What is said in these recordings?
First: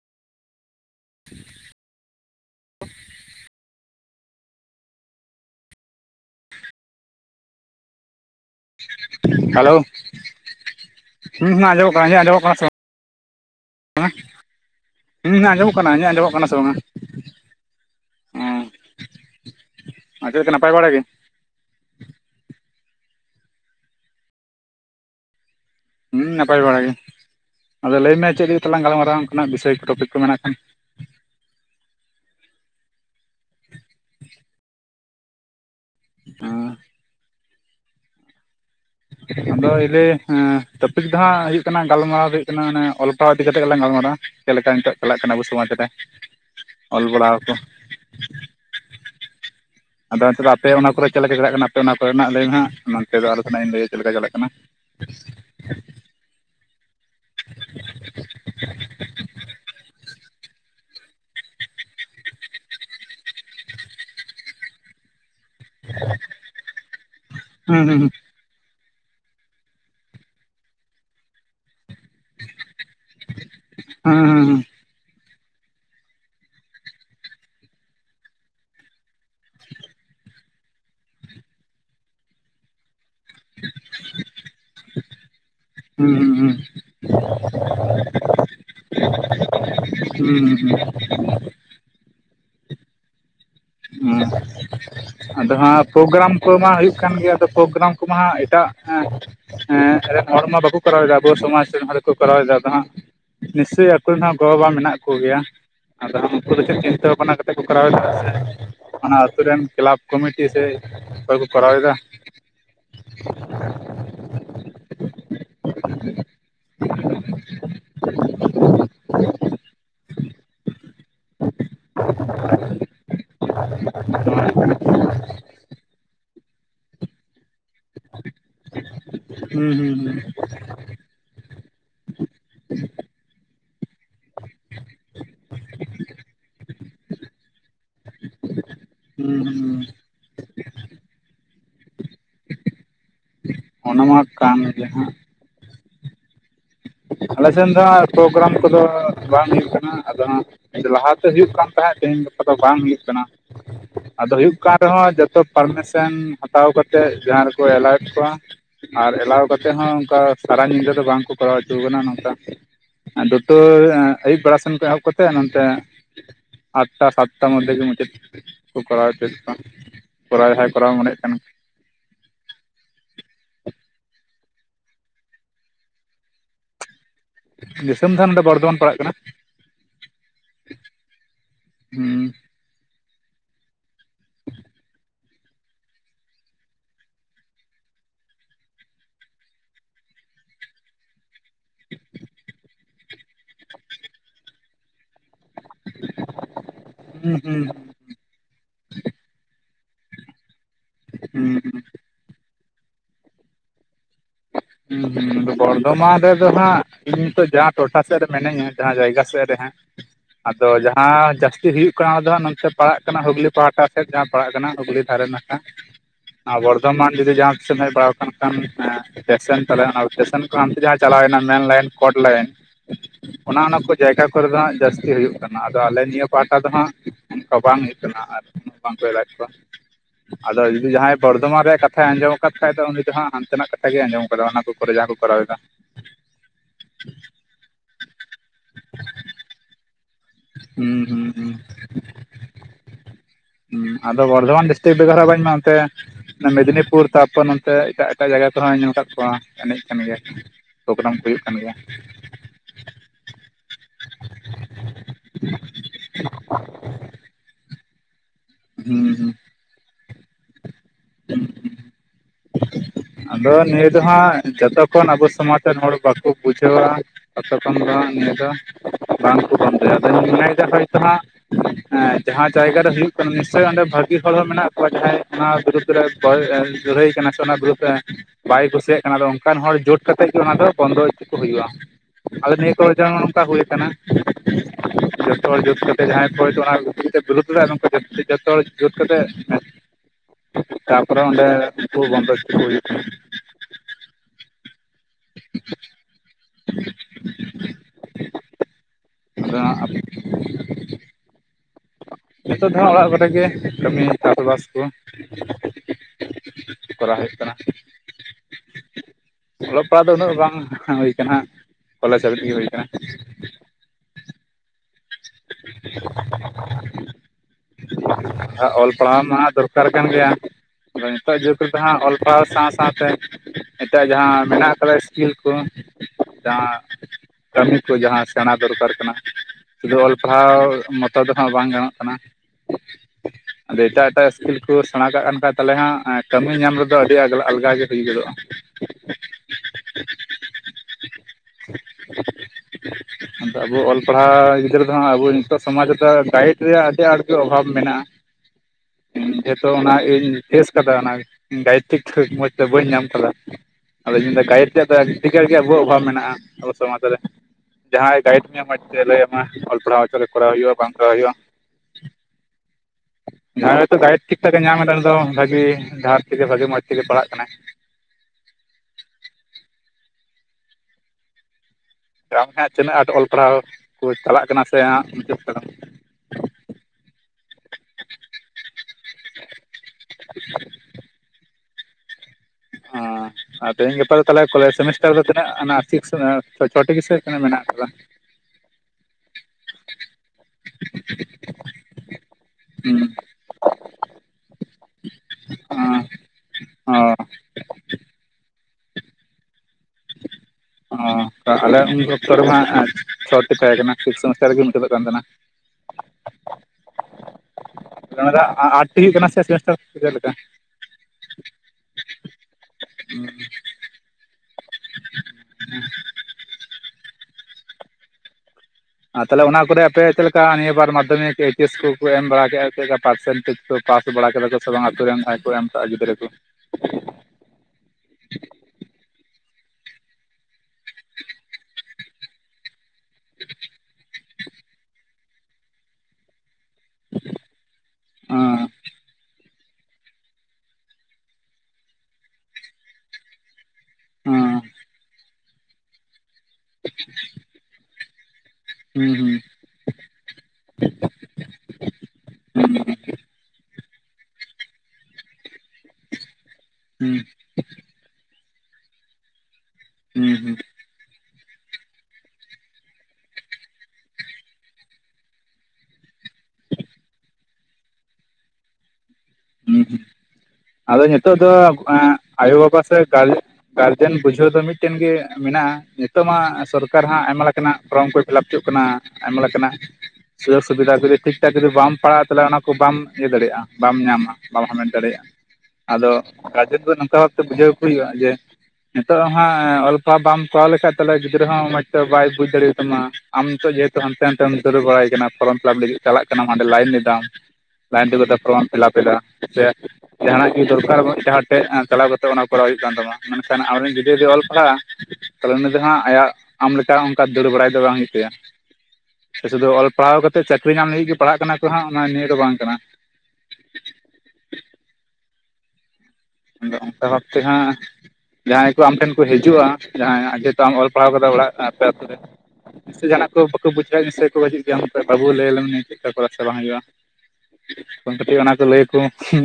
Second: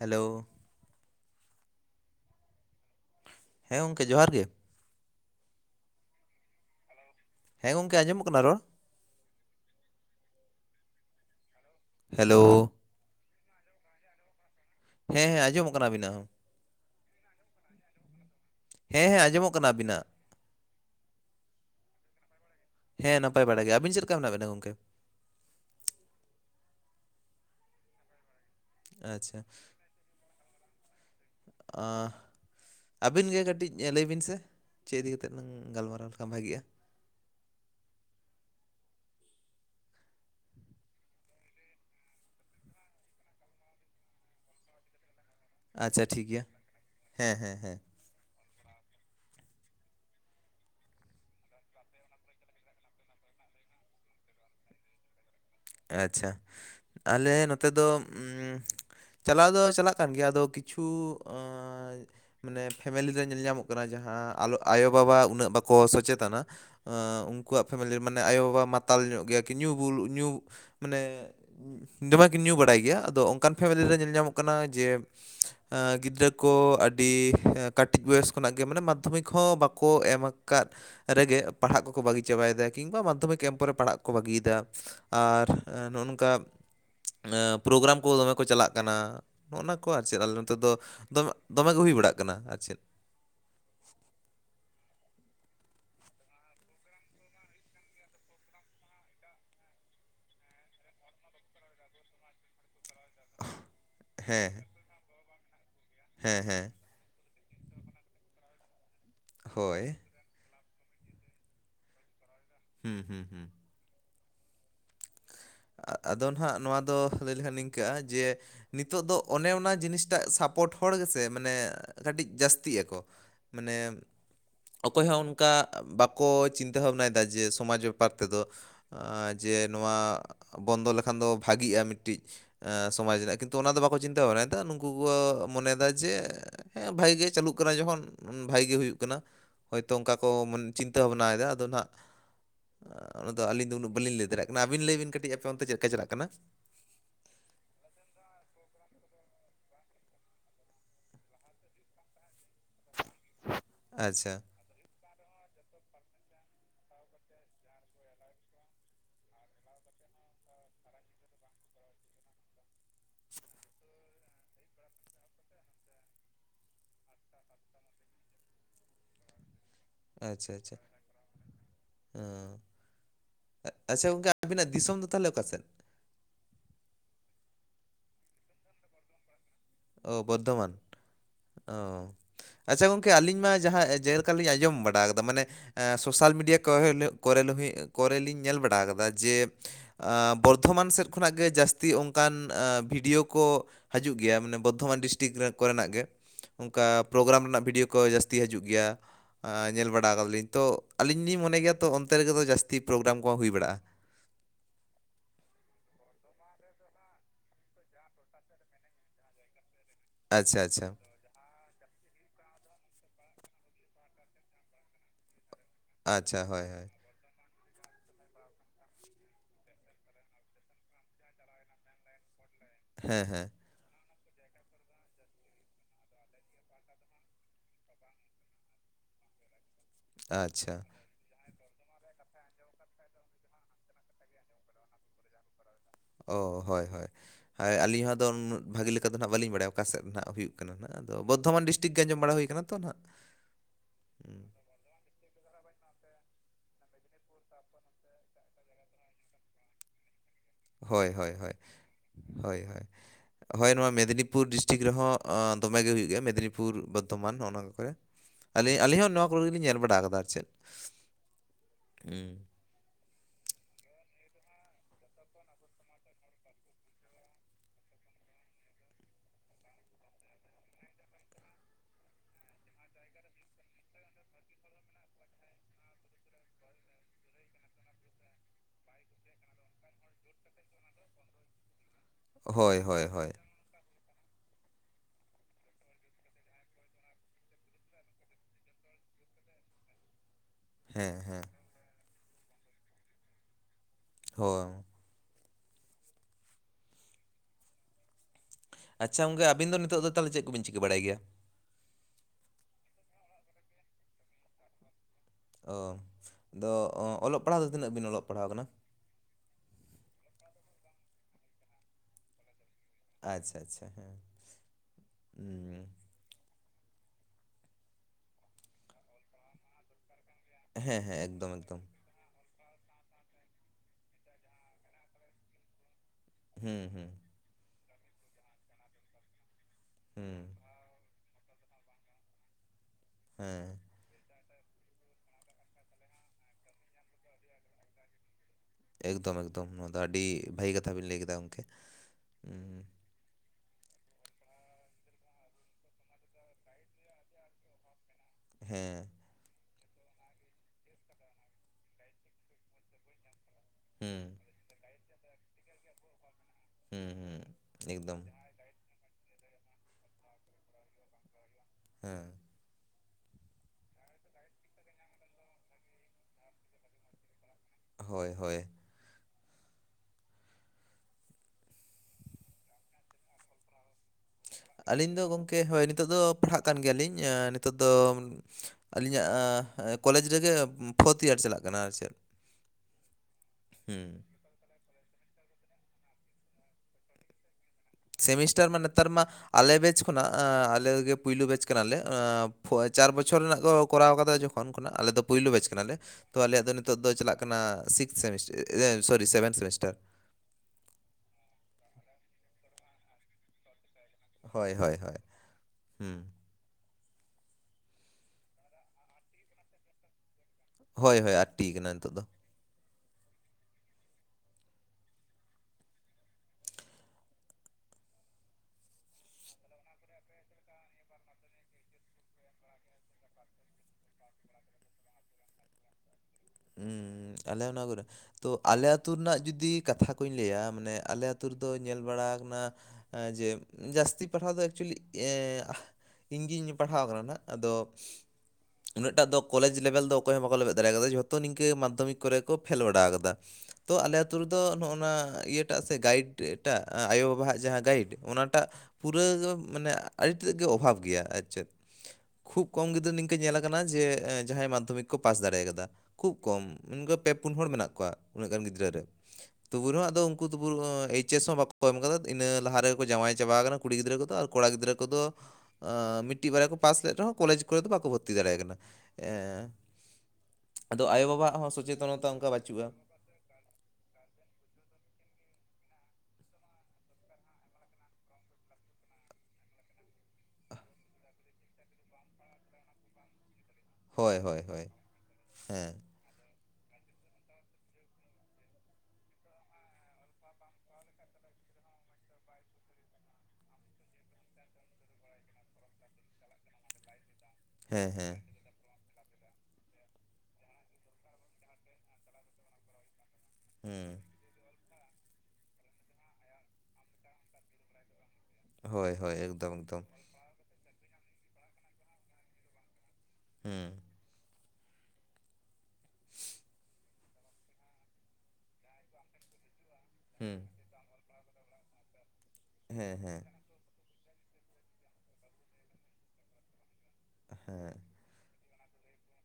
Hello [inaudible] ᱜᱚᱢᱠᱮ ᱡᱚᱦᱟᱨ ᱜᱮ ᱾ ᱦᱮᱸ ᱜᱚᱝᱠᱮ ᱟᱸᱡᱚᱢᱚᱜ ᱠᱟᱱᱟ ᱨᱚᱲ ᱦᱮᱞᱳ ᱦᱩᱸ ᱟᱡᱚᱢᱚᱜ ᱠᱟᱱᱟ ᱤᱧᱟᱜ ᱦᱮᱞᱳ ᱟᱡᱚᱢᱚᱜ ᱠᱟᱱᱟ ᱥᱮ ᱵᱟᱝ ᱦᱮᱸ ᱟᱸᱡᱚᱢᱚᱜ ᱠᱟᱱᱟ ᱤᱧᱟ ᱟᱸᱡᱚᱢᱚᱜ ᱠᱟᱱᱟ ᱥᱮ ᱵᱟᱝᱼᱟ ᱦᱮᱸ ᱦᱮᱸ ᱟᱸᱡᱚᱢᱚᱜ ᱠᱟᱱᱟ ᱟᱹᱵᱤᱱᱟᱜ ᱪᱮᱫ ᱠᱟ ᱱᱟᱯᱟᱭ ᱵᱟᱲᱟᱜ ᱜᱮ ᱦᱮᱸ ᱱᱟᱯᱟᱭ ᱵᱟᱲᱟ ᱜᱮ ᱟᱵᱤᱱ ᱪᱮᱫ ᱞᱮᱠᱟ ᱢᱮᱱᱟᱜ ᱵᱮᱱᱟ ᱜᱚᱢᱠᱮ? ᱦᱮᱸ ᱱᱟᱯᱟᱭ ᱵᱟᱲᱟ ᱜᱮ ᱟᱫᱚ ᱞᱟᱹᱭᱢᱮ ᱪᱮᱫ ᱤᱫᱤ ᱠᱟᱛᱮ ᱞᱟᱝ ᱜᱟᱞᱢᱟᱨᱟᱣ-ᱟ ᱚᱱᱠᱟᱱᱟᱜ ᱵᱤᱥᱚᱭ ᱠᱚ ᱴᱚᱯᱤᱠ ᱠᱚ ᱢᱮᱱᱟᱜ ᱠᱷᱟᱱ ᱟ ᱟᱹᱵᱤᱱ ᱜᱮ ᱠᱟᱹᱴᱤᱡ ᱞᱟᱹᱭ ᱵᱤᱱ ᱥᱮ ᱪᱮᱫ ᱤᱫᱤ ᱠᱟ ᱠᱟᱛᱮ ᱞᱟᱝ ᱜᱟᱞᱢᱟᱨᱟᱣ ᱞᱮᱠᱷᱟᱱ ᱵᱷᱟᱜᱤᱼᱟ ᱟᱫᱚ ᱤᱞᱤ ᱮ ᱴᱚᱯᱷᱤᱠ ᱫᱚ ᱦᱟᱸᱜ ᱦᱩᱭᱩᱜᱼᱼ ᱜᱟᱞᱢᱟᱨᱟᱣ ᱦᱩᱭᱩᱜ ᱠᱟᱱᱟ ᱢᱟᱱᱮ ᱚᱞ ᱯᱟᱲᱦᱚ ᱤᱫᱤ ᱠᱟᱛᱮᱜ ᱜᱮᱞᱟᱝ ᱜᱟᱞᱢᱟᱨᱟᱣᱼᱟ, ᱪᱮᱫ ᱞᱮᱠᱟ ᱱᱤᱛᱚᱜ ᱪᱟᱞᱟᱜ ᱠᱟᱱᱟ ᱚᱵᱚᱥᱚ ᱾ ᱥᱚᱢᱟᱡᱽ ᱨᱮ ᱟᱪᱪᱷᱟ ᱴᱷᱤᱠ ᱜᱮᱭᱟ ᱚᱞ ᱦᱮᱸ ᱵᱟᱲᱟᱣ ᱟᱠᱚ᱾ ᱦᱮᱸ ᱦᱮᱸ ᱟᱫᱚ ᱱᱤᱛᱚᱜ ᱫᱚ ᱟᱯᱮ ᱚᱱᱟ ᱠᱚᱨᱮ ᱪᱮᱫ ᱞᱮᱠᱟ ᱪᱟᱞᱟᱜ ᱠᱟᱱᱟ ᱟᱯᱮ ᱚᱱᱟ ᱠᱚᱨᱮᱱᱟᱜ ᱞᱟᱹᱭ ᱢᱮ ᱦᱟᱜ, ᱱᱚᱛᱮ ᱫᱚ ᱟᱞᱮ ᱥᱮᱱᱟᱜ ᱤᱧ ᱞᱟᱹᱭᱟ ᱪᱮᱫ ᱞᱮᱠᱟ ᱪᱟᱞᱟᱜ ᱠᱟᱱᱟ᱾ ᱵ [inaudible] ᱟᱪᱪᱷᱟ, ᱟᱞᱮ ᱱᱚᱛᱮ ᱫᱚᱼᱼ ᱪᱟᱞᱟᱣ ᱫᱚ ᱪᱟᱞᱟᱜ ᱠᱟᱱ ᱜᱮᱭᱟ ᱟᱫᱚ ᱠᱤᱪᱷᱩ ᱟᱻ ᱢᱟᱱᱮ ᱯᱷᱮᱢᱮᱞᱤ ᱨᱮ ᱧᱮᱞ ᱧᱟᱢᱚᱜ ᱠᱟᱱᱟ ᱡᱟᱦᱟᱸ ᱟᱭᱚᱵᱟᱵᱟ ᱩᱱᱟᱹᱜ ᱵᱟᱼᱼ ᱠᱚ ᱥᱚᱪᱮᱛᱚᱱᱟ ᱩᱱᱠᱩᱣᱟᱜ ᱦᱩᱸ ᱯᱷᱮᱢᱮᱞᱤ ᱦᱩᱸ ᱢᱟᱱᱮ ᱟᱭᱚᱼᱵᱟᱵᱟ ᱢᱟᱛᱟᱞ ᱧᱚᱜ ᱜᱮᱭᱟ ᱠᱤ ᱧᱩ ᱵᱩᱞ ᱧᱩᱼᱼ ᱢᱟᱱᱮ, ᱫᱚᱢᱮᱠᱤᱱ ᱧᱩ ᱵᱟᱲᱟᱭ ᱜᱮᱭᱟ ᱟᱫᱚ ᱚᱱᱠᱟᱱ ᱯᱷᱮᱢᱮᱞᱤ ᱨᱮ ᱧᱮᱞ ᱧᱟᱢᱚᱜ ᱦᱩᱸ ᱠᱟᱱᱟ ᱡᱮᱼᱼ [inaudible] ᱟ ᱜᱤᱫᱽᱨᱟᱹ ᱠᱚ ᱟᱹᱰᱤ ᱠᱟᱹᱴᱤᱡ ᱵᱚᱭᱚᱥ ᱠᱷᱚᱱᱟᱜ ᱜᱮ ᱢᱟᱱᱮ ᱢᱟᱫᱽᱫᱷᱚᱢᱤᱠ ᱦᱚᱸ ᱵᱟᱠᱚ ᱮᱢ ᱟᱠᱟᱫᱼᱼ ᱨᱮᱜᱮ ᱯᱟᱲᱦᱟᱜ ᱠᱚᱠᱚ ᱵᱟᱹᱜᱤ ᱪᱟᱵᱟᱭᱮᱫᱟ, ᱠᱤᱝᱵᱟ ᱢᱟᱫᱽᱫᱷᱚᱢᱤᱠ ᱮᱢ ᱯᱚᱨᱮ ᱯᱟᱲᱦᱟᱜ ᱠᱚ ᱵᱟᱹᱜᱤᱭᱮᱫᱟ ᱾ ᱟᱨ ᱦᱩᱸ ᱦᱩᱸ ᱦᱩᱸ ᱱᱚᱜᱼᱱᱚᱝᱠᱟᱼᱼ ᱦᱩᱸ ᱦᱩᱸ ᱯᱨᱳᱜᱨᱟᱢ ᱠᱚ ᱫᱚᱢᱮ ᱠᱚ ᱪᱟᱞᱟᱜ ᱠᱟᱱᱟ ᱦᱚᱜᱼᱚ ᱱᱟ ᱠᱚ ᱟᱨ ᱪᱮᱫ ᱦᱩᱸ ᱟᱞᱮ ᱱᱚᱛᱮ ᱫᱚ ᱦᱩᱸ ᱦᱩᱸ ᱫᱚᱢᱮ᱾ ᱫᱚᱢᱮᱜᱮ ᱦᱩᱭ ᱵᱟᱲᱟᱜ ᱠᱟᱱᱟ ᱟᱨ ᱪᱮᱫ᱾ ᱦᱩᱸ [unintelligible] ᱟᱫᱚ ᱦᱟᱸ ᱯᱨᱳᱜᱨᱟᱢ ᱠᱚᱢᱟ ᱦᱩᱭᱩᱜ ᱠᱟᱱ ᱜᱮ ᱟᱫᱚ ᱯᱨᱳᱜᱨᱟᱢ ᱠᱚᱢᱟ ᱦᱟᱸᱜ ᱮᱴᱟᱜᱼᱼ ᱦᱮᱸ [unintelligible] ᱦᱚᱲᱢᱟ ᱵᱟᱠᱚ ᱠᱚᱨᱟᱣ ᱮᱫᱟ ᱟᱵᱚ ᱥᱚᱢᱟᱡᱽ ᱨᱮᱱ ᱦᱚᱲᱠᱚ ᱠᱚᱨᱟᱣ ᱮᱫᱟ ᱦᱟᱸᱜ᱾ ᱱᱤᱥᱪᱳᱭ ᱟᱠᱚᱨᱮᱱ ᱦᱚᱸ ᱜᱚᱼ ᱦᱮᱸ ᱵᱟᱵᱟ ᱢᱮᱱᱟᱜ ᱠᱚᱜᱮᱭᱟ ᱟᱫᱚ ᱦᱮᱸ ᱩᱱᱠᱩ ᱫᱚ ᱦᱮᱸ ᱪᱮᱫ ᱪᱤᱱᱛᱟᱹ ᱵᱷᱟᱵᱽᱱᱟ ᱠᱟᱼᱼ ᱚᱠᱚᱭ ᱠᱚ ᱠᱚᱨᱟᱣ ᱮᱫᱟ ᱥᱮ ᱚᱱᱟ ᱟᱛᱳ ᱨᱮᱱ ᱦᱳᱭ ᱠᱮᱞᱟᱵᱽ ᱠᱚᱢᱤᱴᱤ ᱥᱮ ᱚᱠᱚᱭ ᱠᱚ ᱠᱚᱨᱟᱣ ᱮᱫᱟ᱾ ᱦᱩᱸ ᱦᱩᱸ ᱦᱩᱸ᱾ ᱟᱫᱚ ᱱᱟᱸᱜ ᱱᱚᱣᱟ ᱫᱚ ᱞᱟᱹᱭ ᱞᱮᱠᱷᱟᱱ ᱱᱤᱝᱠᱟᱹᱜᱼᱟ ᱡᱮᱼᱼ ᱱᱤᱛᱚᱜ ᱫᱚ ᱚᱱᱮ ᱚᱱᱟ ᱡᱤᱱᱤᱥᱴᱟᱜ ᱥᱟᱯᱳᱨᱴ ᱦᱚᱲ ᱜᱮᱥᱮ ᱢᱟᱱᱮ ᱠᱟᱹᱴᱤᱡ ᱡᱟᱹᱥᱛᱤᱜ ᱟᱠᱚ ᱾ [unintelligible] ᱚᱠᱚᱭ ᱦᱚᱸ ᱚᱱᱠᱟ ᱵᱟᱠᱚ ᱪᱤᱱᱛᱟᱹ ᱵᱷᱟᱵᱽᱱᱟᱭᱮᱫᱟ ᱡᱮ᱾ ᱥᱚᱢᱟᱡᱽ ᱵᱮᱯᱟᱨ ᱛᱮᱫᱚ ᱡᱮ ᱦᱩᱸ ᱱᱚᱣᱟ ᱦᱩᱸ ᱦᱩᱸ ᱵᱚᱱᱫᱚ ᱞᱮᱠᱷᱟᱱ ᱫᱚ ᱵᱷᱟᱜᱤᱜᱼᱟ, ᱢᱤᱫᱴᱤᱡᱼᱼ ᱥᱚᱢᱟᱡᱽ ᱨᱮᱱᱟᱜ ᱠᱤᱱᱛᱩ ᱚᱱᱟ ᱫᱚ ᱵᱟᱠᱚ ᱪᱤᱱᱛᱟᱹ ᱵᱷᱟᱲᱱᱟ ᱛᱮ ᱱᱩᱠᱩ ᱠᱚ ᱢᱚᱱᱮᱭᱮᱫᱟ ᱡᱮ ᱦᱮᱸ ᱵᱷᱟᱜᱮ ᱜᱮ ᱪᱟᱹᱞᱩᱜ ᱠᱟᱱᱟ ᱡᱚᱠᱷᱚᱱ ᱵᱷᱟᱜ ᱜᱮ ᱦᱩᱭᱩᱜ ᱠᱟᱱᱟ᱾ ᱦᱩᱸ ᱦᱩᱸ ᱦᱳᱭᱛᱳ ᱚᱱᱠᱟ ᱠᱚ ᱪᱤᱱᱛᱟᱹ ᱵᱷᱟᱵᱽᱱᱟᱭᱮᱫᱟ ᱟᱫᱚ ᱦᱟᱸᱜ᱾ ᱚᱱᱟᱫᱚ ᱟᱹᱞᱤᱧ ᱫᱚ ᱩᱱᱟᱹᱜ ᱚᱱᱟ ᱵᱟᱹᱞᱤᱧ ᱢᱟ ᱞᱟᱹᱭ ᱫᱟᱲᱮᱭᱟᱜ ᱠᱟᱱᱟ, ᱠᱟᱱ ᱟᱹᱵᱤᱱ ᱜᱮ ᱞᱟᱹᱭ ᱦᱟᱸᱜ ᱵᱤᱱ ᱠᱟᱹᱴᱤᱡ ᱟᱯᱮ ᱚᱱᱛᱮ ᱪᱮᱫ ᱞᱮᱠᱟ ᱪᱟᱞᱟᱜ ᱠᱟᱱᱟ? ᱟᱞᱮᱥᱮᱱ ᱫᱚ ᱦᱟᱜ ᱯᱨᱳᱜᱨᱟᱢ ᱠᱚᱫᱚ ᱵᱟᱝ ᱦᱩᱭᱩᱜ ᱠᱟᱱᱟ, ᱟᱫᱚ ᱦᱟᱸᱜᱼᱼ ᱞᱟᱦᱟᱛᱮ ᱦᱩᱭᱩᱜ ᱠᱟᱱ ᱛᱟᱦᱮᱸᱫ ᱛᱮᱦᱮᱧ ᱜᱟᱯᱟ ᱫᱚ ᱵᱟᱝ ᱦᱩᱭᱩᱜ ᱠᱟᱱᱟ, ᱟᱫᱚ ᱟᱪᱪᱷᱟ ᱦᱩᱭᱩᱜᱼᱼ ᱫᱚᱠᱟᱱ ᱨᱮᱦᱚᱸ ᱡᱚᱛᱚ ᱯᱟᱨᱢᱤᱥᱚᱱ ᱦᱟᱛᱟᱣ ᱠᱟᱛᱮ ᱡᱟᱦᱟᱸ ᱨᱮᱠᱚ ᱮᱞᱟᱣᱮᱫ ᱠᱚᱣᱟ᱾ ᱟᱨ ᱮᱞᱟᱣ ᱠᱟᱛᱮᱫ ᱦᱚᱸ ᱚᱱᱠᱟ ᱥᱟᱨᱟ ᱧᱤᱫᱟᱹ ᱫᱚ ᱵᱟᱝᱠᱚ ᱠᱚᱨᱟᱣᱼᱼ [unintelligible] ᱟᱠᱟᱱᱟ ᱱᱚᱝᱠᱟ ᱫᱩᱴᱳ ᱟᱹᱭᱩᱵ ᱵᱮᱲᱟ ᱥᱮᱱ ᱠᱷᱚᱱ ᱮᱦᱚᱵ ᱠᱟᱛᱮᱫ ᱱᱚᱱᱛᱮᱼᱼ ᱟᱴᱴᱟ ᱥᱟᱛᱴᱟ ᱢᱚᱫᱫᱷᱮ ᱜᱮ ᱢᱩᱪᱟᱹᱫ ᱠᱚ ᱠᱚᱨᱟᱣ ᱚᱪᱚᱭᱮᱫ ᱠᱚᱣᱟ᱾ ᱠᱚᱨᱟᱣ ᱟᱪᱪᱷᱟ ᱡᱟᱦᱟᱸᱭ ᱟᱪᱪᱷᱟ᱾ ᱠᱚᱨᱟᱣ ᱢᱚᱱᱮᱭᱮᱫ ᱠᱟᱱ ᱚ ᱟᱪᱪᱷᱟ ᱜᱚᱝᱠᱮ ᱟᱵᱤᱱᱟᱜ ᱫᱤᱥᱚᱢ ᱫᱚ ᱛᱟᱦᱚᱞᱮ ᱚᱠᱟ ᱥᱮᱫ? ᱫᱤᱥᱚᱢ ᱫᱮᱱ ᱫᱷᱚ ᱵᱚᱨᱫᱷᱚᱢᱟᱱ ᱯᱟᱲᱟᱜ ᱠᱟᱱᱟ ᱾ ᱚ ᱵᱚᱨᱫᱷᱚᱢᱟᱱ ᱚ ᱦᱩᱸ ᱟᱪᱪᱷᱟ ᱜᱚᱝᱠᱮ ᱟᱹᱞᱤᱧ ᱢᱟ ᱡᱟᱦᱟᱸ, ᱡᱮ ᱞᱮᱠᱟ ᱞᱤᱧ ᱟᱸᱡᱚᱢ ᱵᱟᱲᱟ ᱟᱠᱟᱫᱟ ᱢᱟᱱᱮ᱾ ᱥᱳᱥᱟᱞ ᱢᱤᱰᱤᱭᱟ ᱠᱚᱨᱮ ᱠᱚᱦᱮ ᱠᱚᱨᱮ ᱞᱚᱦᱮ ᱠᱚᱨᱮ ᱞᱤᱧ ᱧᱮᱞ ᱵᱟᱲᱟ ᱠᱟᱫᱟ ᱡᱮᱼᱼ ᱚ ᱵᱚᱨᱫᱷᱚᱢᱟᱱ ᱥᱮᱫ ᱠᱷᱚᱱᱟᱜ ᱜᱮ ᱡᱟᱹᱥᱛᱤ ᱚᱱᱠᱟᱱ ᱵᱷᱤᱰᱭᱳ ᱠᱚ ᱦᱤᱡᱩᱜ ᱜᱮᱭᱟ ᱢᱟᱱᱮ᱾ ᱵᱚᱨᱫᱷᱚᱢᱟᱱ ᱰᱤᱥᱴᱤᱠ ᱠᱚᱨᱮᱱᱟᱜ ᱜᱮ, ᱚᱱᱠᱟ ᱦᱩᱸ ᱯᱨᱳᱜᱨᱟᱢ ᱨᱮᱱᱟᱜ ᱵᱷᱤᱰᱭᱳ ᱠᱚᱼᱼ ᱠᱚ ᱡᱟᱥᱛᱤ ᱦᱤᱡᱩᱜ ᱜᱮᱭᱟ ᱧᱮᱞ ᱵᱟᱲᱟ ᱠᱟᱫᱟ ᱛᱚ ᱟᱹᱞᱤᱧ ᱞᱤᱧ ᱦᱩᱸ ᱢᱚᱱᱮ ᱜᱮᱭᱟ ᱛᱚ ᱚᱱᱼᱼ ᱚᱱᱛᱮ ᱨᱮᱜᱮ ᱫᱚ ᱡᱟᱹᱥᱛᱤ ᱯᱨᱳᱜᱨᱟᱢ ᱠᱚ ᱦᱩᱭ ᱵᱟᱲᱟᱜᱼᱟ ᱾ ᱦᱩᱸ ᱦᱩᱸ ᱵᱚᱨᱫᱷᱚᱢᱟᱱ ᱨᱮᱫᱚ ᱦᱟᱸᱜ ᱤᱧ ᱱᱤᱛᱚᱜ ᱡᱟᱦᱟᱸ ᱴᱚᱴᱷᱟ ᱥᱮᱫ ᱨᱮ ᱢᱤᱱᱟᱹᱧᱟ᱾ ᱡᱟᱦᱟᱸ ᱡᱟᱭᱜᱟ ᱥᱮᱜ ᱨᱮ ᱦᱟᱜ ᱟᱪᱪᱷᱟ ᱟᱫᱚ ᱟᱪᱪᱷᱟ ᱡᱟᱦᱟᱸ ᱡᱟᱹᱥᱛᱤ ᱦᱩᱭᱩᱜ ᱠᱟᱱᱟ ᱚᱱᱟ ᱫᱚ ᱦᱟᱸᱜ ᱱᱚᱱᱛᱮ ᱯᱟᱲᱟᱜ ᱠᱟᱱᱟ ᱦᱩᱜᱽᱞᱤ ᱯᱟᱦᱴᱟ ᱥᱮᱫ ᱡᱟᱦᱟᱸ ᱯᱟᱲᱟᱜ ᱠᱟᱱᱟ ᱦᱩᱜᱽᱞᱤ ᱫᱷᱟᱨᱮ ᱨᱮᱱᱟᱜ ᱟᱪᱪᱷᱟ ᱮ ᱦᱳᱭ ᱦᱳᱭ ᱵᱚᱨᱫᱷᱚᱢᱟᱱ ᱡᱩᱫᱤ ᱡᱟᱦᱟᱸ ᱛᱤᱥᱮᱢ ᱦᱮᱡ ᱵᱟᱲᱟ ᱟᱠᱟᱱ ᱠᱷᱟᱱ ᱴᱮᱥᱮᱱ ᱛᱟᱞᱮ ᱚᱱᱟ ᱴᱮᱥᱚᱱ ᱠᱷᱚᱱ ᱦᱟᱱᱛᱮ ᱡᱟᱦᱟᱸ ᱪᱟᱞᱟᱣ ᱮᱱᱟ ᱢᱮᱱ ᱞᱟᱭᱤᱱ ᱠᱳᱴ ᱞᱟᱭᱤᱱ ᱦᱮᱸ ᱦᱮᱸ ᱚᱱᱟ ᱚᱱᱟ ᱠᱚ ᱡᱟᱭᱜᱟ ᱠᱚᱨᱮ ᱫᱚ ᱦᱟᱸᱜ ᱡᱟᱹᱥᱛᱤ ᱦᱩᱭᱩᱜ ᱠᱟᱱᱟ ᱟᱫᱚ ᱟᱞᱮ ᱱᱤᱭᱟᱹ ᱯᱟᱦᱴᱟ ᱫᱚ ᱦᱟᱸᱜ ᱚᱱᱠᱟ ᱵᱟᱝ ᱦᱩᱭᱩᱜ ᱠᱟᱱᱟ ᱟᱨ ᱵᱟᱝ ᱠᱚ ᱮᱞᱟᱣ ᱮᱫ ᱠᱚᱣᱟ ᱟᱫᱚ ᱟᱪᱪᱷᱟ ᱡᱩᱫᱤ ᱡᱟᱦᱟᱸᱭ ᱵᱚᱨᱫᱷᱚᱢᱟᱱ ᱨᱮᱭᱟᱜ ᱠᱟᱛᱷᱟᱭ ᱟᱸᱡᱚᱢ ᱟᱠᱟᱫ ᱠᱷᱟᱡ ᱫᱚ ᱩᱱᱤ ᱫᱚ ᱦᱟᱸᱜ ᱦᱟᱱᱛᱮ ᱱᱟᱜ ᱠᱟᱛᱷᱟ ᱠᱟᱛᱷᱟ ᱜᱮ ᱟᱡᱚᱢ ᱠᱟᱫᱟ ᱚᱱᱟ ᱠᱩ ᱠᱚᱨᱮ ᱡᱟᱦᱟᱸ ᱠᱩ ᱠᱚᱨᱟᱣ ᱮᱫᱟ ᱚ ᱦᱳᱭ ᱦᱳᱭ ᱦᱳᱭ ᱟᱹᱞᱤᱧ ᱦᱚᱸ ᱫᱚ ᱵᱷᱟᱜᱮ ᱞᱮᱠᱟ ᱫᱚ ᱱᱟᱦᱟᱸᱜ ᱵᱟᱹᱞᱤᱧ ᱵᱟᱲᱟᱭᱟ ᱚᱠᱟ ᱥᱮᱫ ᱱᱟᱜ ᱦᱩᱭᱩᱜ ᱠᱟᱱᱟ ᱱᱟᱜ ᱦᱩᱸ ᱟᱫᱚ ᱦᱩᱸ ᱦᱩᱸ ᱵᱚᱨᱫᱷᱚᱢᱟᱱ ᱰᱤᱥᱴᱤᱠ ᱜᱮ ᱟᱸᱡᱚᱢ ᱵᱟᱲᱟ ᱦᱩᱭ ᱠᱟᱱᱟ ᱛᱚ ᱱᱟᱜ ᱦᱩ ᱟᱫᱚ ᱵᱚᱨᱫᱷᱚᱢᱟᱱ ᱰᱤᱥᱴᱤᱠ ᱵᱮᱜᱚᱨ ᱢᱟ ᱚᱱᱛᱮ ᱢᱮᱫᱽᱱᱤᱯᱩᱨ ᱛᱟᱨᱯᱚᱨ ᱱᱚᱱᱛᱮ ᱮᱴᱟᱜ ᱮᱴᱟᱜ ᱡᱟᱭᱜᱟ ᱠᱚᱦᱚᱸ ᱧᱮᱞ ᱟᱠᱟᱫ ᱠᱚᱣᱟ ᱮᱱᱮᱡ ᱠᱟᱱ ᱜᱮᱭᱟ ᱦᱳᱭ ᱯᱨᱳᱜᱨᱟᱢ ᱠᱚ ᱦᱳᱭ ᱦᱩᱭᱩᱜ ᱦᱳᱭ ᱠᱟᱱ ᱜᱮᱭᱟ ᱦᱳᱭ ᱦᱳᱭ ᱦᱳᱭ ᱱᱚᱣᱟ ᱢᱮᱫᱱᱤᱯᱩᱨ ᱰᱤᱥᱴᱤᱠ ᱨᱮᱦᱚᱸ ᱫᱚᱢᱮ ᱜᱮ ᱦᱩᱭᱩᱜ ᱜᱮᱭᱟ ᱢᱮᱫᱱᱤ ᱯᱩᱨ ᱵᱚᱨᱫᱷᱚᱢᱟᱱ ᱦᱚᱜᱼᱚ ᱱᱚᱣᱟ ᱠᱚᱨᱮ ᱟᱹᱞᱤᱧ ᱟᱹᱞᱤᱧ ᱦᱚᱸ ᱱᱚᱣᱟ ᱦᱩᱸ ᱠᱚᱨᱮ ᱜᱮᱞᱤᱧ ᱧᱮᱞ ᱵᱟᱲᱟ ᱟᱠᱟᱫᱟ ᱟᱨ ᱪᱮᱫ ᱦᱩᱸ ᱦᱩᱸ ᱟᱫᱚ ᱱᱤᱭᱟᱹ ᱫᱚ ᱦᱟᱸᱜ ᱡᱚᱛᱚ ᱠᱷᱚᱱ ᱟᱵᱚ ᱥᱚᱢᱟᱡᱽ ᱨᱮᱱ ᱦᱚᱲ ᱵᱟᱠᱚ ᱵᱩᱡᱷᱟᱹᱣᱟ ᱛᱚᱛᱚ ᱠᱷᱚᱱ ᱫᱚ ᱦᱟᱸᱜ ᱱᱤᱭᱟᱹ ᱫᱚ ᱵᱟᱝ ᱠᱚ ᱵᱚᱱᱫᱚᱭᱟ ᱟᱫᱚᱧ ᱢᱚᱱᱮ [inaudible] ᱤᱧ ᱫᱚ ᱦᱟᱸᱜ ᱦᱮᱸ ᱡᱟᱦᱟᱸ ᱡᱟᱭᱜᱟ ᱨᱮ ᱦᱩᱭᱩᱜ ᱠᱟᱱᱟ ᱱᱤᱥᱥᱳᱭ ᱚᱸᱰᱮ ᱵᱷᱟᱹᱜᱤ ᱦᱚᱲ ᱦᱚᱸ ᱢᱮᱱᱟᱜ ᱠᱚᱣᱟ ᱡᱟᱦᱟᱸᱭ ᱚᱱᱟ ᱵᱤᱨᱩᱫ [inaudible] ᱞᱟᱹᱲᱦᱟᱹᱭ ᱠᱟᱱᱟ ᱥᱮ ᱚᱱᱟ ᱜᱩᱨᱩᱯ ᱨᱮ ᱵᱟᱭ ᱠᱩᱥᱤᱭᱟᱜ ᱠᱟᱱᱟ ᱟᱫᱚ ᱚᱱᱠᱟᱱ ᱦᱚᱲ ᱡᱩᱴ ᱠᱟᱛᱮᱜ ᱜᱮ ᱚᱱᱟ ᱫᱚ ᱵᱚᱱᱫᱚᱭ ᱦᱩᱪᱩ ᱦᱩᱭᱩᱜᱼᱟ ᱟᱫᱚ ᱦᱳᱭ ᱱᱤᱭᱟᱹ ᱠᱚ ᱦᱳᱭ ᱡᱮᱢᱚᱱ ᱦᱚᱜᱼᱚ ᱦᱳᱭ ᱱᱚᱝᱠᱟ ᱦᱩᱭ ᱠᱟᱱᱟ᱾ ᱡᱚᱛᱚ ᱦᱚᱲ ᱡᱩᱛ ᱠᱟᱛᱮ ᱡᱟᱦᱟᱸᱭ ᱠᱚ ᱦᱚᱭᱛᱚ ᱚᱱᱟ ᱵᱤᱨᱩᱫᱨᱮ ᱚᱱᱟᱠᱚ ᱡᱚᱛᱚ ᱦᱚᱲ ᱡᱩᱛ ᱠᱟᱛᱮ ᱦᱮᱸ ᱛᱟᱨᱯᱚᱨᱮ ᱦᱮᱸ ᱚᱰᱮ ᱩᱱᱠᱩ ᱵᱚᱱᱫᱚ ᱪᱩᱠᱩ ᱦᱩᱭᱩᱜ ᱦᱳᱭ [unintelligible] ᱟᱪᱪᱷᱟ ᱜᱚᱢᱠᱮ ᱠᱟᱱᱟ ᱟᱵᱤᱱ ᱫᱚ ᱟᱫᱚ ᱱᱤᱛᱚᱜ ᱫᱚ ᱛᱟᱦᱚᱸ ᱞᱮ ᱪᱮᱜ ᱠᱚᱵᱤᱱ ᱪᱤᱠᱟᱹ ᱵᱟᱲᱟᱭ ᱜᱮᱭᱟ ᱱᱤᱛᱚᱜ ᱫᱚ ᱚᱲᱟᱜ ᱠᱚᱨᱮ ᱜᱮ ᱠᱟᱹᱢᱤ ᱪᱟᱥ ᱵᱟᱥ ᱠᱚ ᱚ ᱫᱚ ᱠᱚᱨᱟᱣ ᱦᱩᱭᱩᱜ ᱚᱞᱚᱜ ᱠᱟᱱᱟ ᱯᱟᱲᱦᱟᱣ ᱫᱚ ᱛᱤᱱᱟᱹᱜ ᱵᱤᱱ ᱚᱞᱚᱜ ᱯᱟᱲᱦᱟᱣ ᱟᱠᱟᱱᱟ ᱚᱞᱚᱜ ᱯᱟᱲᱦᱟᱜ ᱫᱚ ᱩᱱᱟᱹᱜ ᱵᱟᱝ ᱦᱩᱭ ᱠᱟᱱᱟ ᱠᱚᱞᱮᱡ ᱦᱟᱹᱵᱤᱡ ᱜᱮ ᱦᱩᱭ ᱠᱟᱱᱟ᱾ ᱟᱪᱪᱷᱟ ᱟᱪᱪᱷᱟ ᱦᱮ ᱦᱩᱸᱻ [unintelligible] ᱚᱞ ᱯᱟᱲᱦᱟᱣ ᱢᱟ ᱫᱚᱨᱠᱟᱨ ᱠᱟᱱ ᱜᱮᱭᱟ ᱦᱮᱸ ᱟᱫᱚ ᱦᱮᱸ ᱱᱤᱛᱚᱜ ᱮᱠᱫᱚᱢ ᱡᱩᱜᱽ ᱨᱮ ᱫᱚ ᱮᱠᱫᱚᱢ ᱦᱟᱸᱜ ᱚᱞ ᱯᱟᱲᱟᱣ ᱥᱟᱶ ᱥᱟᱶ ᱛᱮ ᱮᱴᱟᱜ ᱡᱟᱦᱟᱸ ᱢᱮᱱᱟᱜ ᱟᱠᱟᱫ ᱤᱥᱠᱤᱞ ᱠᱚ᱾ ᱡᱟᱦᱟᱸ ᱦᱩᱸ ᱦᱩᱸ ᱠᱟᱹᱢᱤ ᱠᱚ ᱡᱟᱦᱟᱸ ᱥᱮᱬᱟ ᱫᱚᱨᱠᱟᱨ ᱠᱟᱱᱟ᱾ ᱡᱩᱫᱤ ᱚᱞ ᱦᱩᱸ ᱯᱟᱲᱦᱟᱣ ᱢᱚᱛᱚ ᱛᱮᱦᱚᱸ ᱵᱟᱝ ᱜᱟᱱᱚᱜ ᱠᱟᱱᱟ᱾ ᱦᱮᱸ ᱟᱫᱚ ᱮᱴᱟᱜ ᱮᱴᱟᱜ ᱠᱤᱞ ᱠᱚ ᱥᱮᱬᱟ ᱠᱟᱜ ᱠᱟᱱ ᱠᱷᱟᱡ ᱛᱟᱦᱚᱸ ᱞᱮ ᱦᱟᱜ ᱠᱟᱹᱢᱤ ᱧᱟᱢ ᱨᱮᱫᱚ ᱟᱹᱰᱤ ᱟᱜᱞᱟ ᱟᱞᱜᱟ ᱜᱮ ᱦᱩᱭ ᱜᱚᱫᱚᱜᱼᱟ᱾ ᱮᱠᱫᱚᱢ ᱮᱠᱫᱚᱢ ᱱᱚᱣᱟ ᱫᱚ ᱟᱹᱰᱤ ᱵᱷᱟᱹᱜᱤ ᱠᱟᱛᱷᱟ ᱵᱤᱱ ᱞᱟᱹᱭ ᱠᱮᱫᱟ ᱜᱚᱢᱠᱮ [unintelligible] ᱟᱫᱚ ᱟᱵᱚ ᱚᱞ ᱯᱟᱲᱦᱟᱣ ᱜᱤᱫᱽᱨᱟᱹ ᱫᱚ ᱦᱟᱸᱜ ᱟᱵᱚ ᱱᱤᱛᱚᱜ ᱥᱚᱢᱟᱡᱽ ᱨᱮ ᱫᱚ ᱜᱟᱭᱤᱰ ᱨᱮᱭᱟᱜ ᱟᱹᱰᱤ ᱟᱸᱴ ᱜᱮ ᱚᱵᱷᱟᱵ ᱢᱮᱱᱟᱜᱼᱟ᱾ ᱦᱮᱸ ᱡᱮᱦᱮᱛᱩ ᱚᱱᱟ ᱤᱧ ᱯᱷᱹᱮᱥ ᱠᱟᱫᱟ ᱚᱱᱟ ᱜᱤ ᱜᱟᱭᱤᱴ ᱴᱷᱤᱠ ᱴᱷᱟᱠ ᱢᱚᱸᱡᱽ ᱛᱮ ᱵᱟᱹᱧ ᱧᱟᱢ ᱠᱟᱫᱟ᱾ ᱦᱩᱸ ᱟᱫᱚᱧ ᱢᱮᱱ ᱮᱫᱟ ᱜᱟᱭᱤᱰ ᱨᱮᱭᱟᱜ ᱫᱚ ᱟᱹᱰᱤ ᱜᱟᱡ ᱜᱮ ᱟᱵᱚᱣᱟᱜ ᱚᱵᱷᱟᱵ ᱢᱮᱱᱟᱜᱼᱟ᱾ ᱟᱵᱚ ᱥᱚᱢᱟᱡᱽ ᱦᱩᱸ ᱨᱮ ᱦᱩᱸ ᱮᱠᱫᱚᱢ ᱡᱟᱦᱟᱸᱭ ᱜᱟᱭᱤᱰ ᱢᱮᱭᱟ ᱢᱚᱡ ᱛᱮ ᱞᱟᱹᱭ ᱟᱢᱟ ᱚᱞ ᱯᱟᱲᱦᱟᱣ ᱦᱚᱪᱚ ᱜᱮ ᱠᱚᱨᱟᱣ ᱦᱩᱭᱩᱜᱼᱟ ᱵᱟᱝ ᱠᱚᱨᱟᱣ ᱦᱩᱭᱩᱜᱼᱟ᱾ ᱦᱮᱸ [unintelligible] ᱡᱟᱦᱟᱸᱭ ᱦᱚᱭ ᱛᱚ ᱜᱟᱭᱤᱰ ᱴᱷᱤᱠ ᱴᱷᱟᱠ ᱮ ᱧᱟᱢ ᱮᱫᱟ ᱩᱱᱤ ᱫᱚ ᱵᱷᱟᱹᱜᱤ ᱰᱟᱦᱟᱨ ᱛᱮᱜᱮ ᱵᱷᱟᱜᱤ ᱢᱚᱸᱡᱽ ᱛᱮᱜᱮ ᱯᱟᱲᱦᱟᱜ ᱠᱟᱱᱟᱭ ᱦᱳᱭ ᱦᱳᱭ [inaudible] ᱛᱤᱱᱟᱹᱜ ᱟᱸᱴ ᱚᱞ ᱯᱟᱲᱦᱟᱣ ᱠᱚ ᱪᱟᱞᱟᱜ ᱠᱟᱱᱟ ᱥᱮ ᱦᱟᱸᱜ ᱟᱹᱞᱤᱧ ᱫᱚ ᱢᱩᱪᱟᱹᱫ ᱜᱚᱝᱠᱮ ᱠᱟᱫᱟᱢ ᱦᱥᱭ ᱱᱤᱛᱚᱜ ᱫᱚ ᱯᱟᱲᱦᱟᱜ ᱠᱟᱱ ᱜᱮᱭᱟ ᱞᱤᱧ ᱱᱤᱛᱚᱜ ᱫᱚ ᱟᱹᱞᱤᱧᱟᱜ ᱟ ᱠᱚᱞᱮᱡᱽ ᱨᱮᱜᱮ ᱯᱷᱳᱨᱛᱷ ᱤᱭᱟᱨ ᱪᱟᱞᱟᱜ ᱠᱟᱱᱟ ᱟᱨ ᱪᱮᱫ? ᱚᱸᱻ ᱟᱵᱮᱱ ᱜᱮ ᱦᱩᱸ ᱯᱟᱞᱮᱱ ᱛᱟᱦᱚᱞᱮ‌ ᱠᱚᱞᱮᱪ‌ ᱥᱮᱢᱮᱼᱼ ᱴᱟᱨ ᱫᱚ ᱛᱤᱱᱟᱹᱜ ᱟᱱᱟ ᱥᱤᱠᱥ ᱚ ᱪᱷᱚᱴᱤ ᱜᱤ ᱥᱮ ᱛᱤᱱᱟᱹᱜ ᱢᱮᱱᱟᱜ ᱟᱠᱟᱫᱟ? ᱥᱮᱢᱤᱥᱴᱟᱨ ᱢᱟ ᱱᱮᱛᱟᱨ ᱢᱟᱼᱼ ᱟᱞᱮ ᱵᱮᱪ ᱠᱷᱚᱱᱟᱜ ᱚ ᱟᱞᱮ ᱜᱮ ᱯᱩᱭᱞᱩ ᱵᱮᱪ ᱠᱟᱱᱟ ᱞᱮ ᱚ ᱯᱷᱚ ᱦᱩᱸ ᱪᱟᱨ ᱵᱚᱪᱷᱚᱨ ᱨᱮᱱᱟᱜ ᱜᱚ ᱠᱚᱨᱟᱣ ᱠᱟᱫᱟ ᱡᱚᱠᱼᱼ ᱠᱷᱚᱱ ᱠᱷᱚᱱᱟᱜ ᱟᱞᱮ‌ᱫᱥ ᱯᱩᱭᱞᱩ ᱵᱮᱪ ᱠᱟᱱᱟ ᱞᱮ ᱛᱚ ᱟᱞᱮ ᱭᱟᱜ ᱫᱚ ᱱᱤᱛᱚᱜ ᱫᱚ ᱪᱟᱞᱟᱜ ᱠᱟᱱᱟ ᱥᱤᱠᱥ ᱥᱮᱢᱤᱥᱼᱼ ᱮ ᱮᱣᱮ ᱥᱳᱨᱤ ᱥᱮᱵᱮᱱ ᱥᱮᱢᱮᱥᱴᱟᱨ᱾ ᱚᱻ ᱟᱞᱮ ᱩᱱ ᱚᱠᱛᱚ ᱨᱮ ᱢᱟ ᱟᱸᱼᱼ ᱪᱷᱚᱴᱤ ᱛᱟᱦᱮᱸ ᱠᱟᱱᱟ ᱥᱤᱠᱥ‌ ᱥᱮᱢᱮᱥᱴᱟᱨ‌ ᱨᱮᱜᱮ ᱦᱳᱭ ᱢᱩᱪᱟᱹᱫᱚᱜ ᱦᱳᱭ ᱠᱟᱱ ᱦᱳᱭ ᱛᱟᱦᱮᱱᱟ᱾ ᱦᱩᱸ ᱚᱱᱟ ᱫᱚ ᱟᱸ ᱟᱴ ᱴᱤ ᱦᱩᱭᱩᱜ ᱠᱟᱱᱟ ᱥᱮ ᱥᱮᱢᱮᱥᱴᱟᱨ ᱥᱮ ᱪᱮᱫ ᱞᱮᱠᱟ? ᱦᱚᱭ ᱦᱚᱭ ᱟᱴ ᱴᱤᱭ ᱠᱟᱱᱟ ᱱᱤᱛᱚᱜ ᱫᱚ᱾ ᱦᱩᱸ᱾ [unintelligible] ᱟᱨ ᱛᱟᱞᱦᱮ ᱚᱱᱟ ᱠᱚᱨᱮ ᱟᱯᱮ ᱪᱮᱜ ᱞᱮᱠᱟ ᱱᱤᱭᱟᱹ ᱵᱟᱨ ᱢᱟᱫᱽᱫᱷᱚᱢᱤᱠ ᱮᱠ ᱠᱭᱥ ᱠᱩ ᱠᱩ ᱮᱢ ᱵᱟᱲᱟ ᱠᱮᱜ-ᱟ ᱥᱮ ᱜᱟ ᱯᱟᱨᱥᱮᱱ ᱴᱮᱪ? ᱛᱚ ᱯᱟᱥ ᱵᱟᱲᱟ ᱠᱮᱫᱟ ᱠᱚ ᱥᱮ ᱵᱟᱝ ᱟᱛᱚ ᱨᱮᱱ ᱡᱟᱦᱟᱸᱭ ᱠᱚ ᱮᱢ ᱠᱟᱜ-ᱟ ᱜᱤᱫᱽᱨᱟᱹ ᱠᱩ? ᱦᱩᱸ ᱟᱞᱮ ᱚᱱᱟ ᱠᱚ ᱨᱮᱼᱼ ᱛᱚ ᱟᱞᱮ ᱟᱹᱛᱩ ᱨᱮᱱᱟᱜ ᱡᱩᱫᱤ ᱠᱟᱛᱷᱟ ᱠᱩᱧ ᱞᱟᱹᱭᱟ ᱢᱟᱱᱮ ᱟᱞᱮ ᱟᱛᱩ ᱨᱮᱫᱚ ᱧᱮᱞ ᱵᱟᱲᱟ ᱠᱟᱱᱟᱼᱼ ᱟ ᱡᱮ ᱡᱟᱹᱥᱛᱤ ᱯᱟᱲᱦᱟᱣ ᱫᱚ ᱮᱠᱪᱩᱞᱤ ᱮᱸᱜ ᱤᱧ ᱜᱤᱧᱼᱼ ᱯᱟᱲᱦᱟᱣ ᱟᱠᱟᱱᱟ ᱱᱟᱦᱟᱸᱜ ᱟᱫᱚ ᱦᱮᱸ ᱩᱱᱟᱹᱜ ᱴᱟᱜ ᱫᱚ ᱠᱚᱞᱮᱡᱽ ᱞᱮᱵᱮᱞ ᱫᱚ ᱚᱠᱚᱭ ᱦᱚᱸ ᱵᱟᱠᱚ ᱞᱮᱵᱮᱫ ᱫᱟᱲᱮᱭ ᱠᱟᱫᱟ ᱡᱷᱚᱛᱼᱼ ᱛᱚ ᱱᱤᱝᱠᱟᱹ ᱢᱟᱫᱽᱫᱷᱚᱢᱤᱠ ᱠᱚᱨᱮ ᱠᱚ ᱯᱷᱮᱞ ᱵᱟᱲᱟ ᱟᱠᱟᱫᱟ ᱛᱚ ᱟᱞᱮ ᱟᱛᱩ ᱦᱮᱸ ᱨᱮᱫᱚ ᱱᱚᱜ ᱚᱱᱟ ᱤᱭᱟᱹᱼᱼ ᱴᱟᱜ ᱥᱮ ᱜᱟᱭᱤᱰ ᱮᱴᱟᱜ ᱟᱭᱳᱼᱵᱟᱵᱟ ᱣᱟᱜ ᱡᱟᱦᱟᱸ ᱜᱟᱭᱤᱰ ᱚᱱᱟᱜᱼᱼ ᱴᱟᱜ ᱦᱩᱸ ᱯᱩᱨᱟᱹ ᱦᱩᱸ ᱜᱮ ᱢᱟᱱᱮ ᱟᱰᱤ ᱛᱮᱫ ᱜᱮ ᱚᱵᱷᱟᱵᱽ ᱜᱮᱭᱟ ᱟᱨ ᱪᱮᱫ᱾ ᱦᱩᱸ ᱠᱷᱩᱵ ᱠᱚᱢ ᱜᱤᱫᱟᱹ ᱱᱤᱝᱠᱟᱹ ᱧᱮᱞ ᱞᱟᱠᱟᱱᱟ ᱡᱮ ᱮᱸ ᱡᱟᱦᱟᱸᱭ ᱢᱟᱫᱽᱫᱷᱚᱢᱤᱠ ᱠᱚ ᱯᱟᱥ ᱫᱟᱲᱮᱭ ᱠᱟᱫᱟ, ᱠᱷᱩᱵ ᱠᱚᱢ᱾ ᱩᱸ ᱦᱩᱸ ᱯᱮ ᱯᱩᱱ ᱦᱚᱲ ᱢᱮᱱᱟᱜ ᱠᱚᱣᱟ ᱩᱱᱟᱹᱜ ᱜᱟᱱ ᱜᱤᱫᱽᱨᱟᱹ ᱨᱮ ᱛᱚᱵᱩ ᱨᱮᱦᱚᱸ ᱟᱫᱚ ᱦᱩᱸ ᱩᱱᱠᱩ ᱦᱩᱸ ᱛᱚᱵᱩ ᱟᱨᱚ ᱮᱭᱴᱼᱼ ᱪᱮᱥ ᱦᱚᱸ ᱵᱟᱠᱚ ᱮᱢ ᱠᱟᱫᱟ ᱤᱱᱟᱹ ᱞᱟᱦᱟ ᱨᱮᱜᱮ ᱡᱟᱶᱟᱭ ᱪᱟᱵᱟᱣ ᱟᱠᱟᱱᱟ ᱠᱩᱲᱤ ᱜᱤᱫᱽᱨᱟᱹ ᱠᱚᱫᱚ ᱟᱨ ᱠᱚᱲᱟ ᱜᱤᱫᱽᱨᱟᱹ ᱠᱚᱫᱚ ᱚᱻ ᱢᱤᱫᱴᱤᱡ ᱵᱟᱨᱭᱟ ᱠᱚ ᱯᱟᱥ ᱞᱮᱫ ᱨᱮᱦᱚᱸ ᱠᱚᱞᱮᱡᱽ ᱠᱚᱨᱮ ᱫᱚ ᱵᱟᱠᱚ ᱵᱷᱚᱨᱛᱤ ᱫᱟᱲᱮᱭ ᱠᱟᱱᱟ ᱮᱻ ᱦᱩᱸ ᱦᱩᱸ ᱟᱫᱚ ᱧᱤᱛᱚᱜ ᱫᱚ ᱮᱻ ᱟᱸᱜ ᱥᱚᱪᱮᱛᱚᱱᱚᱛᱟ ᱚᱱᱠᱟ ᱟᱭᱳ ᱵᱟᱵᱟ ᱵᱟᱹᱪᱩᱜᱼᱟ ᱥᱮ ᱜᱟᱸᱨᱼᱼ ᱜᱟᱨᱡᱮᱱ ᱵᱩᱡᱷᱟᱹᱣ ᱫᱚ ᱢᱤᱫᱴᱮᱱ ᱜᱮ ᱢᱮᱱᱟᱜ-ᱟ ᱱᱤᱛᱚᱜ ᱢᱟ ᱥᱚᱨᱠᱟᱨ ᱦᱟᱸᱜ ᱟᱭᱢᱟ ᱞᱮᱠᱟ ᱱᱟᱜ ᱯᱷᱚᱨᱚᱢ ᱠᱚᱭ ᱯᱷᱤᱞᱟᱯ ᱪᱩᱜ ᱠᱟᱱᱟ᱾ ᱟᱭᱢᱟ ᱞᱮᱠᱟᱱᱟᱜ ᱥᱩᱡᱳᱜᱽ ᱥᱩᱵᱤᱫᱷᱟ ᱡᱩᱫᱤ ᱴᱷᱤᱠ ᱴᱷᱟᱠ ᱡᱩᱫᱤ ᱵᱟᱢ ᱯᱟᱲᱟᱜᱼᱟ ᱛᱟᱦᱚᱞᱮ ᱚᱱᱟ ᱠᱚ ᱵᱟᱢ ᱤᱭᱟᱹ ᱫᱟᱲᱮᱭᱟᱜᱼᱟ᱾ ᱵᱟᱢ ᱧᱟᱢᱟ ᱦᱳᱭ ᱦᱳᱭ ᱵᱟᱢ ᱦᱳᱭ ᱦᱟᱢᱮᱴ ᱫᱟᱲᱮᱭᱟᱜ-ᱟ ᱦᱮᱸ ᱟᱫᱚ ᱜᱟᱨᱡᱮᱫ ᱫᱚ ᱱᱚᱝᱠᱟ ᱵᱷᱟᱵᱽ ᱛᱮ ᱵᱩᱡᱷᱟᱹᱣ ᱠᱚ ᱦᱩᱭᱩᱜ-ᱟ ᱡᱮᱼᱼ ᱱᱤᱛᱚᱜ ᱦᱟᱸᱜ ᱚᱞᱯᱚ ᱵᱟᱢ ᱠᱚᱨᱟᱣ ᱞᱮᱠᱟᱡ ᱛᱟᱦᱚᱞᱮ ᱜᱤᱫᱽᱨᱟᱹ ᱦᱚᱸ ᱢᱚᱸᱡᱽ ᱛᱮᱚ ᱵᱟᱭ ᱵᱩᱡ ᱫᱟᱲᱮᱭᱟ ᱛᱟᱢᱟ᱾ ᱟᱢ ᱱᱤᱛᱚᱜ ᱡᱮ ᱦᱮᱛᱩ ᱦᱟᱱᱛᱮ ᱱᱟᱛᱮᱢ ᱫᱟᱹᱨ ᱵᱟᱲᱟᱭ ᱠᱟᱱᱟ ᱯᱷᱚᱨᱚᱢ ᱯᱷᱤᱞᱟᱯ ᱞᱟᱹᱜᱤᱫ ᱪᱟᱞᱟᱜ ᱠᱟᱱᱟᱢ ᱟᱸᱰᱮ ᱞᱟᱭᱤᱱ ᱮᱫᱟᱢᱼᱼ ᱞᱟᱭᱤᱱ ᱦᱮᱸ ᱛᱮᱝᱜᱩ ᱦᱮᱸ ᱠᱟᱛᱮ ᱯᱷᱚᱨᱚᱢ ᱯᱷᱮᱞᱟᱯ ᱮᱫᱟ ᱥᱮᱼᱼ ᱥᱮ ᱡᱟᱦᱟᱸ ᱱᱟᱜ ᱜᱮ ᱫᱚᱨᱠᱟᱨ ᱴᱟᱜ ᱦᱚᱲ‌ ᱴᱷᱮᱡ ᱪᱟᱞᱟᱣ ᱠᱟᱛᱮᱜ ᱚᱱᱟ ᱠᱚᱨᱟᱣ ᱦᱩᱭᱩᱜ ᱠᱟᱱ ᱛᱟᱢᱟ ᱢᱮᱱᱠᱷᱟᱱ ᱟᱢ ᱨᱮᱱ ᱦᱩᱸ ᱜᱤᱫᱽᱨᱟᱹ ᱫᱚ ᱚᱞᱼᱼ ᱟ ᱛᱟᱦᱚᱞᱮ ᱩᱱᱤ ᱫᱚ ᱦᱟᱸᱜ ᱟᱭᱟᱜ ᱟᱢ ᱞᱮᱠᱟ ᱚᱱᱠᱟ ᱫᱟᱹᱲ ᱵᱟᱲᱟᱭ ᱫᱚ ᱵᱟᱝ ᱦᱩᱭᱩᱜ ᱛᱟᱭᱟ᱾ ᱦᱳᱭ ᱦᱳᱭ ᱥᱩᱫᱩ ᱮᱠᱫᱚᱢ ᱚᱞ ᱮᱠᱫᱚᱢ ᱯᱟᱲᱦᱟᱣ ᱠᱟᱛᱮᱜ ᱪᱟᱹᱠᱨᱤ ᱧᱟᱢ ᱞᱟᱹᱜᱤᱫ ᱜᱮ ᱯᱟᱲᱦᱟᱜ ᱠᱟᱱᱟ ᱠᱚ ᱦᱟᱸᱜ ᱚᱱᱟ ᱱᱤᱭᱟᱹ ᱫᱚ ᱵᱟᱝ ᱠᱟᱱᱟ᱾ ᱦᱩᱸ᱾ ᱟᱫᱚ ᱚᱱᱠᱟ ᱵᱷᱟᱵᱛᱮ ᱦᱟᱸᱜ ᱡᱟᱦᱟᱸᱭ ᱠᱚ ᱟᱢ ᱴᱷᱮᱱ ᱠᱚ ᱦᱤᱡᱩᱜ-ᱟ ᱡᱟᱦᱟᱸᱭ ᱟᱢ ᱡᱮ ᱦᱩᱸ ᱛᱩ ᱚᱞ ᱯᱟᱲᱦᱟᱣ ᱠᱟᱫᱟ ᱚᱲᱟᱜ ᱟᱼᱼ ᱯᱮ‌ ᱟᱛᱩ ᱨᱮ ᱥᱮ ᱦᱮᱸ ᱡᱟᱦᱟᱸ ᱱᱟᱜ ᱦᱮᱸ ᱠᱩᱼᱼ ᱠᱚ ᱵᱩᱡᱷ ᱠᱷᱟᱡ ᱱᱤᱥᱪᱚᱭ ᱠᱚ ᱦᱟᱹᱡᱩᱜ ᱜᱮᱭᱟ ᱟᱢ ᱴᱷᱮ ᱵᱟᱹᱵᱩ ᱞᱟᱹᱭ ᱞᱮᱢ ᱱᱚᱶᱟ ᱪᱮᱫ ᱞᱮᱠᱟ ᱠᱚᱨᱟᱣ ᱥᱮ ᱵᱟᱝ ᱦᱩᱭᱩᱜ-ᱟ ᱦᱮᱸ [inaudible] ᱪᱮ ᱚᱱᱟ ᱠᱚ ᱞᱟᱹᱭᱟ ᱠᱚ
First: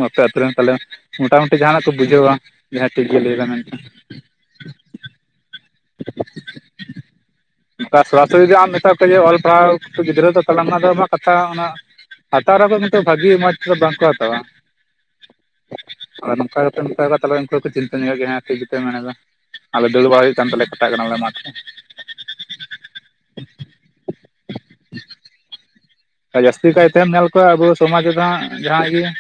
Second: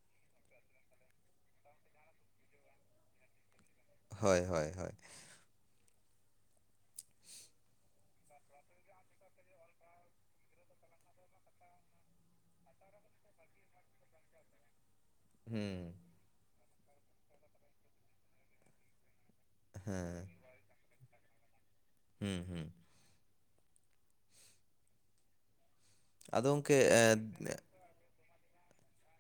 ᱟᱯᱮ ᱟᱛᱩ ᱨᱮ ᱛᱟᱦᱚᱞᱮ ᱢᱚᱴᱟ ᱢᱩᱼᱼ ᱡᱟᱦᱟᱸ ᱱᱟᱜ ᱠᱚ ᱵᱩᱡᱷᱟᱹᱣᱟ ᱡᱟᱦᱟᱸ ᱴᱷᱤᱠ ᱜᱮ ᱞᱟᱹᱭ ᱫᱟ ᱢᱮᱱ ᱛᱮ᱾ ᱦᱚᱭ ᱦᱚᱭ ᱦᱚᱭ᱾ [unintelligible] ᱥᱚᱨᱟᱼᱥᱚᱨᱤ ᱟᱢ ᱢᱮᱛᱟ ᱠᱚᱣᱟ ᱡᱮ ᱚᱞ ᱯᱟᱲᱦᱟᱣ‌ ᱠᱩᱯᱮ‌ ᱜᱤᱫᱽᱨᱟᱹ ᱫᱚ ᱛᱟᱦᱞᱮ‌ ᱟᱢᱟᱜ ᱫᱚ ᱠᱟᱛᱷᱟ ᱚᱱᱟᱼᱼ ᱦᱟᱛᱟᱣ ᱨᱮᱠᱚ ᱱᱤᱛᱚᱜ ᱵᱷᱟᱜᱤ ᱢᱚᱡᱽᱛᱮᱫ ᱵᱟᱝ ᱠᱚ ᱦᱟᱛᱟᱣᱟ᱾ ᱦᱩᱸ᱾ ᱟᱫᱚ ᱱᱚᱝᱠᱟ ᱠᱟᱛᱮᱜ ᱢᱮᱛᱟ ᱠᱚ ᱠᱷᱟᱡ ᱛᱟᱦᱚᱞᱮ ᱩᱱᱠᱩ ᱦᱚᱸ ᱠᱚ ᱪᱤᱱᱛᱟᱹ ᱧᱚᱜᱚ ᱜᱮᱭᱟ ᱦᱮᱸ ᱴᱷᱤᱠ ᱜᱮ ᱛᱚᱭ ᱢᱮᱱᱮᱫᱟ ᱟᱞᱮ ᱫᱟᱹᱲ ᱵᱟᱲᱟ ᱦᱮᱸ ᱦᱩᱭᱩᱜ ᱠᱟᱱ ᱛᱟᱞᱮᱭᱟ᱾ ᱯᱟᱛᱟᱜ ᱠᱟᱱᱟᱞᱮ ᱢᱟᱴᱷ ᱨᱮ᱾ ᱦᱩᱸ ᱦᱩᱸ ᱮ ᱟᱫᱚ ᱡᱟᱹᱥᱛᱤ ᱜᱚᱝᱠᱮ ᱠᱟᱭᱛᱮᱢ ᱮᱸ ᱧᱮᱞ ᱠᱚᱣᱟ ᱟᱵᱚᱼᱼ ᱥᱚᱢᱟᱡ ᱨᱮᱫᱚ ᱦᱟᱸᱜ ᱡᱟᱦᱟᱸ ᱤᱭᱟᱹ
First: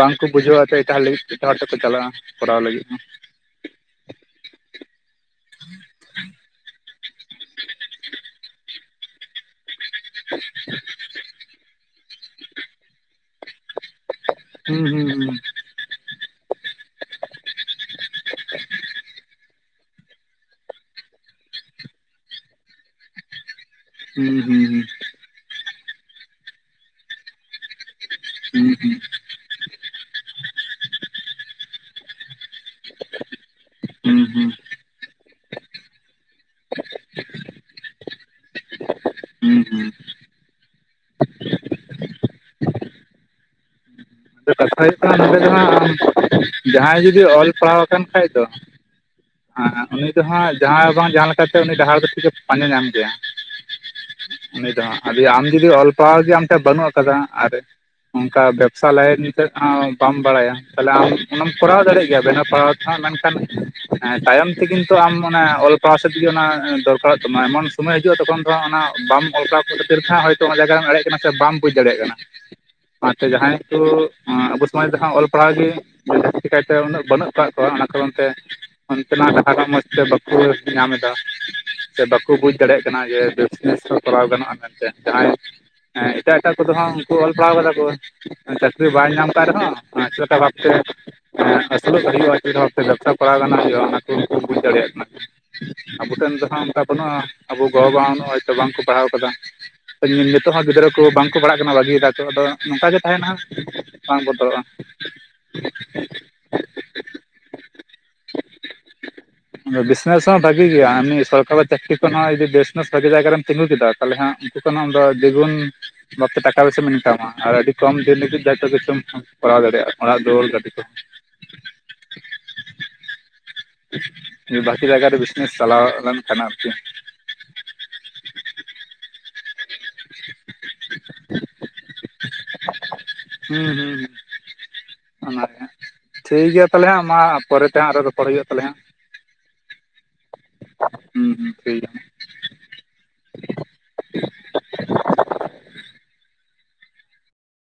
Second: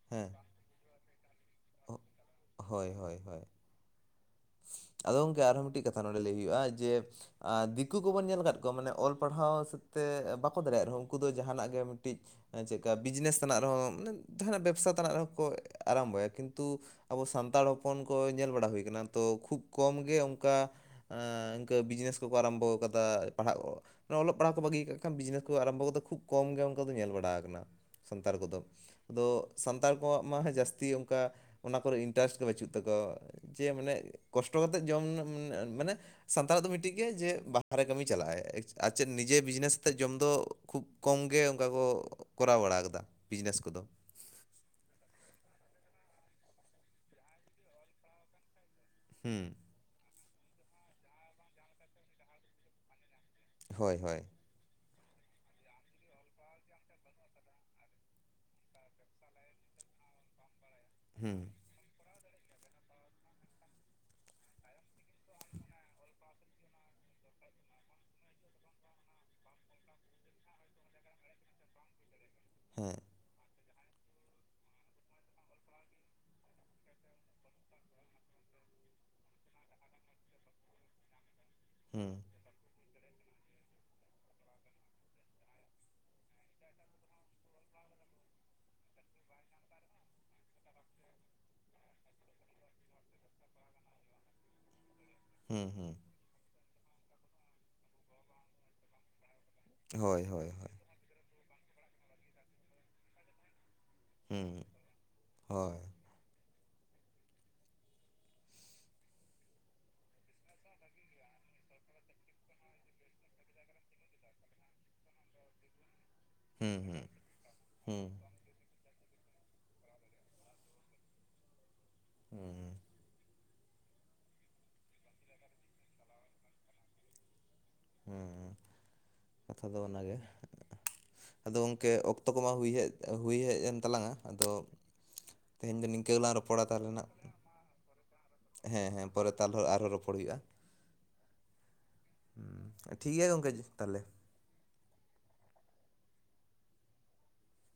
ᱵᱟᱝᱠᱚ ᱦᱮᱸ ᱵᱩᱡᱷᱟᱹᱣᱼᱟ ᱛᱚ ᱮᱴᱟᱜ ᱦᱚ ᱞᱟᱹᱜᱤᱫ ᱛᱮ᱾ ᱡᱟᱦᱟᱸ ᱛᱮᱠᱚ ᱪᱟᱞᱟᱜᱼᱟ ᱠᱚᱨᱟᱣ ᱞᱟᱹᱜᱤᱫ ᱦᱳᱭ ᱦᱚᱸ᱾ ᱦᱳᱭ ᱦᱳᱭ ᱟᱫᱚ ᱜᱚᱝᱠᱮ ᱟᱨᱦᱚᱸ ᱢᱤᱫᱴᱮᱡ ᱠᱟᱛᱷᱟ ᱱᱚᱰᱮ ᱞᱟᱹᱭ ᱦᱩᱭᱩᱜᱼᱟ ᱡᱮᱼᱼ ᱟᱨ ᱫᱤᱠᱩ ᱠᱚᱵᱚᱱ ᱧᱮᱞ ᱟᱠᱟᱫ ᱠᱚᱣᱟ ᱢᱟᱱᱮ ᱚᱞ ᱯᱟᱲᱦᱟᱣ ᱥᱮᱫ ᱛᱮ ᱵᱟᱠᱚ ᱫᱟᱲᱮᱭᱟᱜ ᱨᱮᱦᱚᱸ ᱩᱱᱠᱩ ᱫᱚ ᱡᱟᱦᱟᱱᱟᱜ ᱜᱮ ᱢᱤᱫᱴᱤᱡᱼᱼ [unintelligible] ᱦᱮᱸ ᱪᱮᱜᱠᱟ ᱵᱤᱡᱽᱱᱮᱥ ᱛᱮᱱᱟᱜ ᱨᱮᱦᱚᱸ ᱢᱟᱱᱮ ᱡᱟᱦᱟᱱᱟᱜ ᱦᱚᱸ ᱵᱮᱵᱽᱥᱟ ᱦᱩᱸ ᱛᱮᱟᱱᱟᱜ ᱦᱩᱸ ᱨᱮᱦᱚᱸ ᱠᱚᱼᱼ ᱟᱨᱟᱢᱵᱚᱭᱟ ᱠᱤᱱᱛᱩ ᱟᱵᱚ ᱥᱟᱱᱛᱟᱲ ᱦᱚᱯᱚᱱ ᱠᱚ ᱧᱮᱞ ᱵᱟᱲᱟ ᱦᱩᱭᱩᱭᱟ ᱟᱠᱟᱱᱟ᱾ ᱛᱚ ᱠᱷᱩᱵ ᱠᱚᱢ ᱜᱮ ᱚᱱᱠᱟ ᱮᱸ ᱤᱱᱠᱟᱹ ᱵᱤᱡᱽᱱᱮᱥ ᱠᱚᱠᱚ ᱟᱨᱚᱢᱵᱚ ᱟᱠᱟᱫᱟ ᱯᱟᱲᱦᱟᱜᱼᱼ ᱚᱞᱚᱜ ᱯᱟᱲᱦᱟᱜ ᱦᱩᱸ ᱠᱚ ᱵᱟᱹᱜᱤ ᱟᱠᱟᱜ ᱠᱷᱟᱱ ᱵᱤᱡᱱᱮᱥ ᱠᱚ ᱟᱨᱚᱢᱵᱚ ᱟᱠᱟᱫᱟ ᱠᱷᱩᱵ ᱠᱚᱢ ᱜᱮ ᱚᱱᱠᱟ ᱫᱚ ᱧᱮᱞ ᱵᱟᱲᱟ ᱟᱠᱟᱱᱟ᱾ ᱥᱟᱱᱛᱟᱲ ᱦᱩᱸ ᱦᱩᱸ ᱠᱚᱫᱚ ᱦᱩᱸ ᱟᱫᱚᱼᱼ ᱥᱟᱱᱛᱟᱲ ᱠᱚᱣᱟᱜ ᱢᱟ ᱦᱮ ᱡᱟᱹᱥᱛᱤ ᱚᱱᱠᱟ ᱚᱱᱟ ᱠᱚᱨᱮ ᱤᱱᱴᱟᱨᱮᱥᱴ ᱜᱮ ᱵᱟᱹᱪᱩᱜ ᱛᱟᱠᱚᱣᱟ ᱡᱮ ᱢᱟᱱᱮᱼᱼ ᱦᱩᱸ ᱠᱚᱥᱴᱚ ᱠᱟᱛᱮᱫ ᱡᱚᱢ ᱩᱢ ᱩᱢ ᱟᱱᱮ ᱥᱟᱱᱛᱟᱲᱟᱜ ᱫᱚ ᱢᱤᱫᱴᱤᱡ ᱜᱮᱭᱟ ᱡᱮ ᱵᱟᱦᱟᱨᱮ ᱠᱟᱹᱢᱤ ᱪᱟᱞᱟᱜ ᱟᱭ᱾ ᱟᱨ ᱪᱮᱫ ᱱᱤᱡᱮ ᱦᱩᱸ ᱦᱩᱸ ᱵᱤᱡᱽᱱᱮᱥ ᱦᱩᱸ ᱛᱮ ᱡᱚᱢ ᱫᱚ ᱠᱷᱩᱵᱼᱼ ᱠᱚᱢ ᱜᱮ ᱚᱱᱠᱟ ᱠᱚ ᱠᱚᱨᱟᱣ ᱵᱟᱲᱟ ᱟᱠᱟᱫᱟ ᱵᱤᱡᱽᱱᱮᱥ ᱠᱚᱫᱚ᱾ ᱠᱟᱛᱷᱟ ᱦᱩᱭᱩᱜ ᱠᱟᱱᱟ ᱱᱚᱰᱮ ᱡᱟᱦᱟ ᱡᱟᱦᱟᱸᱭ ᱡᱩᱚᱫᱤ ᱚᱞ ᱯᱟᱲᱦᱟᱣ ᱟᱠᱟᱱ ᱠᱷᱟᱡ ᱫᱚᱼᱼ ᱦᱩᱸ ᱦᱮ ᱦᱮ ᱩᱱᱤ ᱫᱚ ᱦᱟᱸᱜ ᱡᱟᱦᱟᱸ ᱵᱟᱝ ᱡᱟᱦᱟᱸ ᱞᱮᱠᱟᱛᱮ ᱩᱱᱤ ᱰᱟᱦᱟᱨ ᱫᱚ ᱴᱷᱤᱠᱮ ᱯᱟᱸᱡᱟ ᱧᱟᱢ ᱜᱮᱭᱟ᱾ ᱦᱳᱭ ᱦᱳᱭ ᱩᱱᱤ ᱫᱚ ᱦᱟᱸᱜ ᱟᱢ ᱡᱩᱫᱤ ᱚᱞ ᱯᱟᱲᱦᱟᱣ ᱡᱮ ᱟᱢ ᱴᱷᱮᱱ ᱵᱟᱹᱱᱩᱜ ᱟᱠᱟᱫᱟ ᱟᱨ ᱚᱱᱠᱟᱼᱼ ᱥᱟᱞᱟᱭ ᱱᱤᱛᱚᱜ ᱦᱚ ᱵᱟᱢ ᱵᱟᱲᱟᱭᱟ ᱛᱟᱦᱚᱞᱮ ᱟᱢ ᱦᱩᱸ ᱚᱱᱟᱢᱼᱼ ᱠᱚᱨᱟᱣ ᱫᱟᱲᱮᱭᱟᱜ ᱜᱮᱭᱟ ᱵᱮᱱᱟᱣ ᱯᱟᱲᱦᱟᱣ ᱛᱮᱦᱚᱸ ᱢᱮᱱᱠᱷᱟᱱ ᱛᱟᱭᱚᱢ ᱛᱮ ᱠᱤᱱᱛᱩ ᱟᱢ ᱚᱱᱟ ᱚᱞ ᱯᱟᱲᱦᱟᱣ ᱥᱮᱫᱼᱼ ᱚᱱᱟ ᱫᱚᱨᱠᱟᱨᱚᱜ ᱛᱟᱢᱟ ᱮᱢᱚᱱ ᱥᱚᱢᱚᱭ ᱦᱤᱡᱩᱜᱼᱟ ᱛᱚᱠᱷᱚᱱ ᱫᱚ ᱚᱱᱟ ᱵᱟᱢ ᱚᱞᱠᱟᱣ ᱠᱷᱟᱹᱛᱤᱨ ᱦᱟᱸᱜ ᱼᱼ ᱚᱱᱟ ᱡᱟᱭᱜᱟ ᱨᱮᱢ ᱮᱲᱮᱡ ᱠᱟᱱᱟ ᱥᱮ ᱵᱟᱢ ᱵᱩᱡᱽ ᱫᱟᱲᱮᱭᱟᱜ ᱠᱟᱱᱟ᱾ ᱦᱮᱸ ᱟᱪᱪᱷᱟ ᱡᱟᱦᱟᱸᱭ ᱠᱩ ᱟᱵᱚ ᱥᱚᱢᱟᱡ ᱨᱮᱫᱚ ᱦᱟᱸᱜ ᱚᱞ ᱯᱟᱲᱦᱟᱣ ᱜᱮ ᱡᱟᱹᱥᱛᱤ ᱠᱟᱭᱛᱮ ᱩᱱᱟᱹᱜ ᱵᱟᱹᱱᱩᱜ ᱠᱟᱜ ᱠᱚᱣᱟ ᱚᱱᱟ ᱠᱟᱨᱚᱱ ᱛᱮᱼᱼ ᱚᱱᱛᱮᱱᱟᱜ ᱠᱟᱛᱷᱟ ᱠᱚ ᱢᱚᱸᱡᱽᱛᱮ ᱵᱟᱠᱚ ᱧᱟᱢ ᱮᱫᱟ ᱥᱮ ᱦᱩᱸ ᱵᱟᱠᱩ ᱵᱩᱡ ᱫᱟᱲᱮᱭᱟᱜᱼᱼ ᱚᱱᱟ ᱜᱮ ᱵᱮᱥᱱᱮᱥ ᱦᱚᱸ ᱠᱚᱨᱟᱣ ᱜᱟᱱᱚᱜᱼᱟ ᱢᱮᱱᱛᱮ ᱡᱟᱦᱟᱸᱭᱼᱼ [unintelligible] ᱦᱮᱸ ᱮᱴᱟᱜ ᱮᱴᱟᱜ ᱠᱚᱫᱚ ᱦᱚᱸ ᱩᱱᱠᱩ ᱚᱞ ᱯᱟᱲᱦᱟᱣ ᱠᱟᱫᱟ ᱠᱩ᱾ ᱪᱟᱹᱠᱨᱤ ᱵᱟᱭ ᱧᱟᱢ ᱠᱟᱜ ᱨᱮᱦᱚᱸ ᱪᱮᱜ ᱞᱮᱠᱟ ᱵᱷᱟᱵ ᱛᱮ ᱮᱸ ᱟᱹᱥᱩᱞᱚᱜ ᱠᱟᱱ ᱜᱮᱭᱟ ᱦᱚᱸᱜᱼᱚᱭ ᱪᱮᱞᱠᱟ [inaudible] ᱵᱷᱟᱵ ᱛᱮ ᱵᱮᱵᱽᱥᱟ ᱯᱟᱲᱟᱣ ᱜᱟᱱᱚᱜ ᱦᱩᱭᱩᱜᱼᱟ ᱚᱱᱟ ᱠᱩᱠᱩ ᱵᱩᱡ ᱫᱟᱲᱮᱭᱟᱜ ᱠᱟᱱᱟ᱾ ᱦᱩᱸ ᱦᱩᱸ ᱟᱵᱚ ᱴᱷᱮᱱ ᱫᱚ ᱦᱟᱸᱜ ᱚᱱᱠᱟ ᱵᱟᱹᱱᱩᱜᱼᱟ ᱟᱵᱚ ᱜᱚᱼᱵᱟᱵᱟ ᱱᱚᱜᱼᱚᱭ ᱛᱚ ᱵᱟᱝᱠᱚ ᱯᱟᱲᱦᱟᱣ ᱠᱟᱫᱟ᱾ ᱦᱳᱭ ᱦᱳᱭ ᱱᱤᱼᱱᱤᱛᱚᱜ ᱦᱚᱸ ᱦᱳᱭ ᱜᱤᱫᱽᱨᱟᱹ ᱠᱚ ᱵᱟᱝᱠᱚ ᱯᱟᱲᱦᱟᱜ ᱠᱟᱱᱟ ᱵᱟᱹᱜᱤᱭ ᱮᱫᱟ ᱠᱚ ᱟᱫᱚ ᱱᱚᱝᱠᱟ ᱜᱮ ᱛᱟᱦᱮᱱᱟ ᱦᱟᱸᱜ᱾ ᱵᱟᱝ ᱵᱚᱫᱚᱞᱚᱜᱼᱟ᱾ ᱦᱩᱸ ᱦᱳᱭ ᱵᱤᱥᱱᱮᱥ ᱦᱚᱸ ᱵᱷᱟᱜᱤ ᱜᱮᱭᱟ ᱮᱢᱱᱤ ᱥᱚᱨᱟᱨᱤ ᱪᱟᱠᱨᱤ ᱠᱷᱚᱱ ᱦᱚ ᱡᱚᱫᱤ ᱵᱤᱥᱱᱮᱥ ᱵᱷᱟᱜᱤ ᱡᱟᱭᱜᱟ ᱨᱮᱢ ᱛᱤᱸᱜᱩ ᱠᱮᱫᱟ᱾ ᱛᱟᱦᱚᱞᱮ ᱦᱟᱸᱜ ᱱᱩᱠᱩ ᱦᱚᱸ ᱟᱢ ᱫᱚ ᱫᱤᱜᱩᱱ ᱵᱟᱵᱛᱮ ᱴᱟᱠᱟ ᱦᱩᱸ ᱯᱚᱭᱥᱟᱢ ᱦᱩᱸ ᱤᱱᱠᱟᱢᱼᱟ ᱟᱨ ᱟᱹᱰᱤ ᱠᱚᱢ ᱦᱩᱸ ᱫᱤᱱ ᱡᱷᱚᱛᱚ ᱠᱤᱪᱷᱩᱢ ᱠᱚᱨᱟᱣ ᱫᱟᱲᱮᱭᱟᱜᱼᱟ ᱚᱲᱟᱜ ᱫᱩᱣᱟᱹᱨ ᱜᱟᱹᱰᱤ ᱠᱳ᱾ ᱦᱩᱸᱻᱦᱩᱸ ᱵᱟᱠᱤ ᱡᱟᱭᱜᱟ ᱨᱮ ᱵᱤᱥᱱᱮᱥ ᱪᱟᱞᱟᱣ ᱜᱟᱱ ᱠᱟᱱᱟ ᱟᱨᱠᱤ᱾ ᱦᱩᱸ ᱠᱟᱛᱷᱟ ᱫᱚ ᱚᱱᱟᱜᱮ ᱟᱫᱚ ᱜᱚᱝᱠᱮ ᱚᱠ ᱚᱠᱛᱚ ᱠᱚᱢᱟ ᱦᱩᱭ ᱦᱮᱡ ᱦᱩᱭ ᱦᱮᱡ ᱦᱩᱸ ᱮᱱ ᱦᱩᱸ ᱦᱩᱸ ᱛᱟᱞᱟᱝᱟ, ᱟᱫᱚ ᱚᱱᱟᱜᱮ ᱛᱮᱦᱮᱧ ᱫᱚ ᱱᱤᱝᱠᱟᱹ ᱜᱮᱞᱟᱝ ᱨᱚᱯᱚᱲᱟ ᱛᱟᱦᱟᱞᱮ ᱱᱟᱜ᱾ ᱯᱚᱨᱛᱮ ᱦᱟᱸᱜ ᱟᱨᱚ ᱨᱚᱯᱚᱲ ᱦᱩᱭᱩᱜᱼᱟ᱾ ᱛᱟᱦᱚᱞᱮ ᱦᱟᱸᱜ ᱦᱮᱸ ᱦᱮᱸ ᱯᱚᱨᱮ ᱛᱟᱞᱦᱚ ᱟᱨᱦᱚᱸ ᱨᱚᱯᱚᱲ ᱦᱩᱭᱩᱜᱼᱟ᱾ ᱦᱩᱸ ᱦᱩᱸ ᱴᱷᱤᱠ ᱜᱮᱭᱟ ᱦᱩᱸ ᱴᱷᱤᱠ ᱜᱮᱭᱟ ᱜᱚᱝᱠᱮ ᱡᱤ ᱛᱟᱦᱚᱞᱮ᱾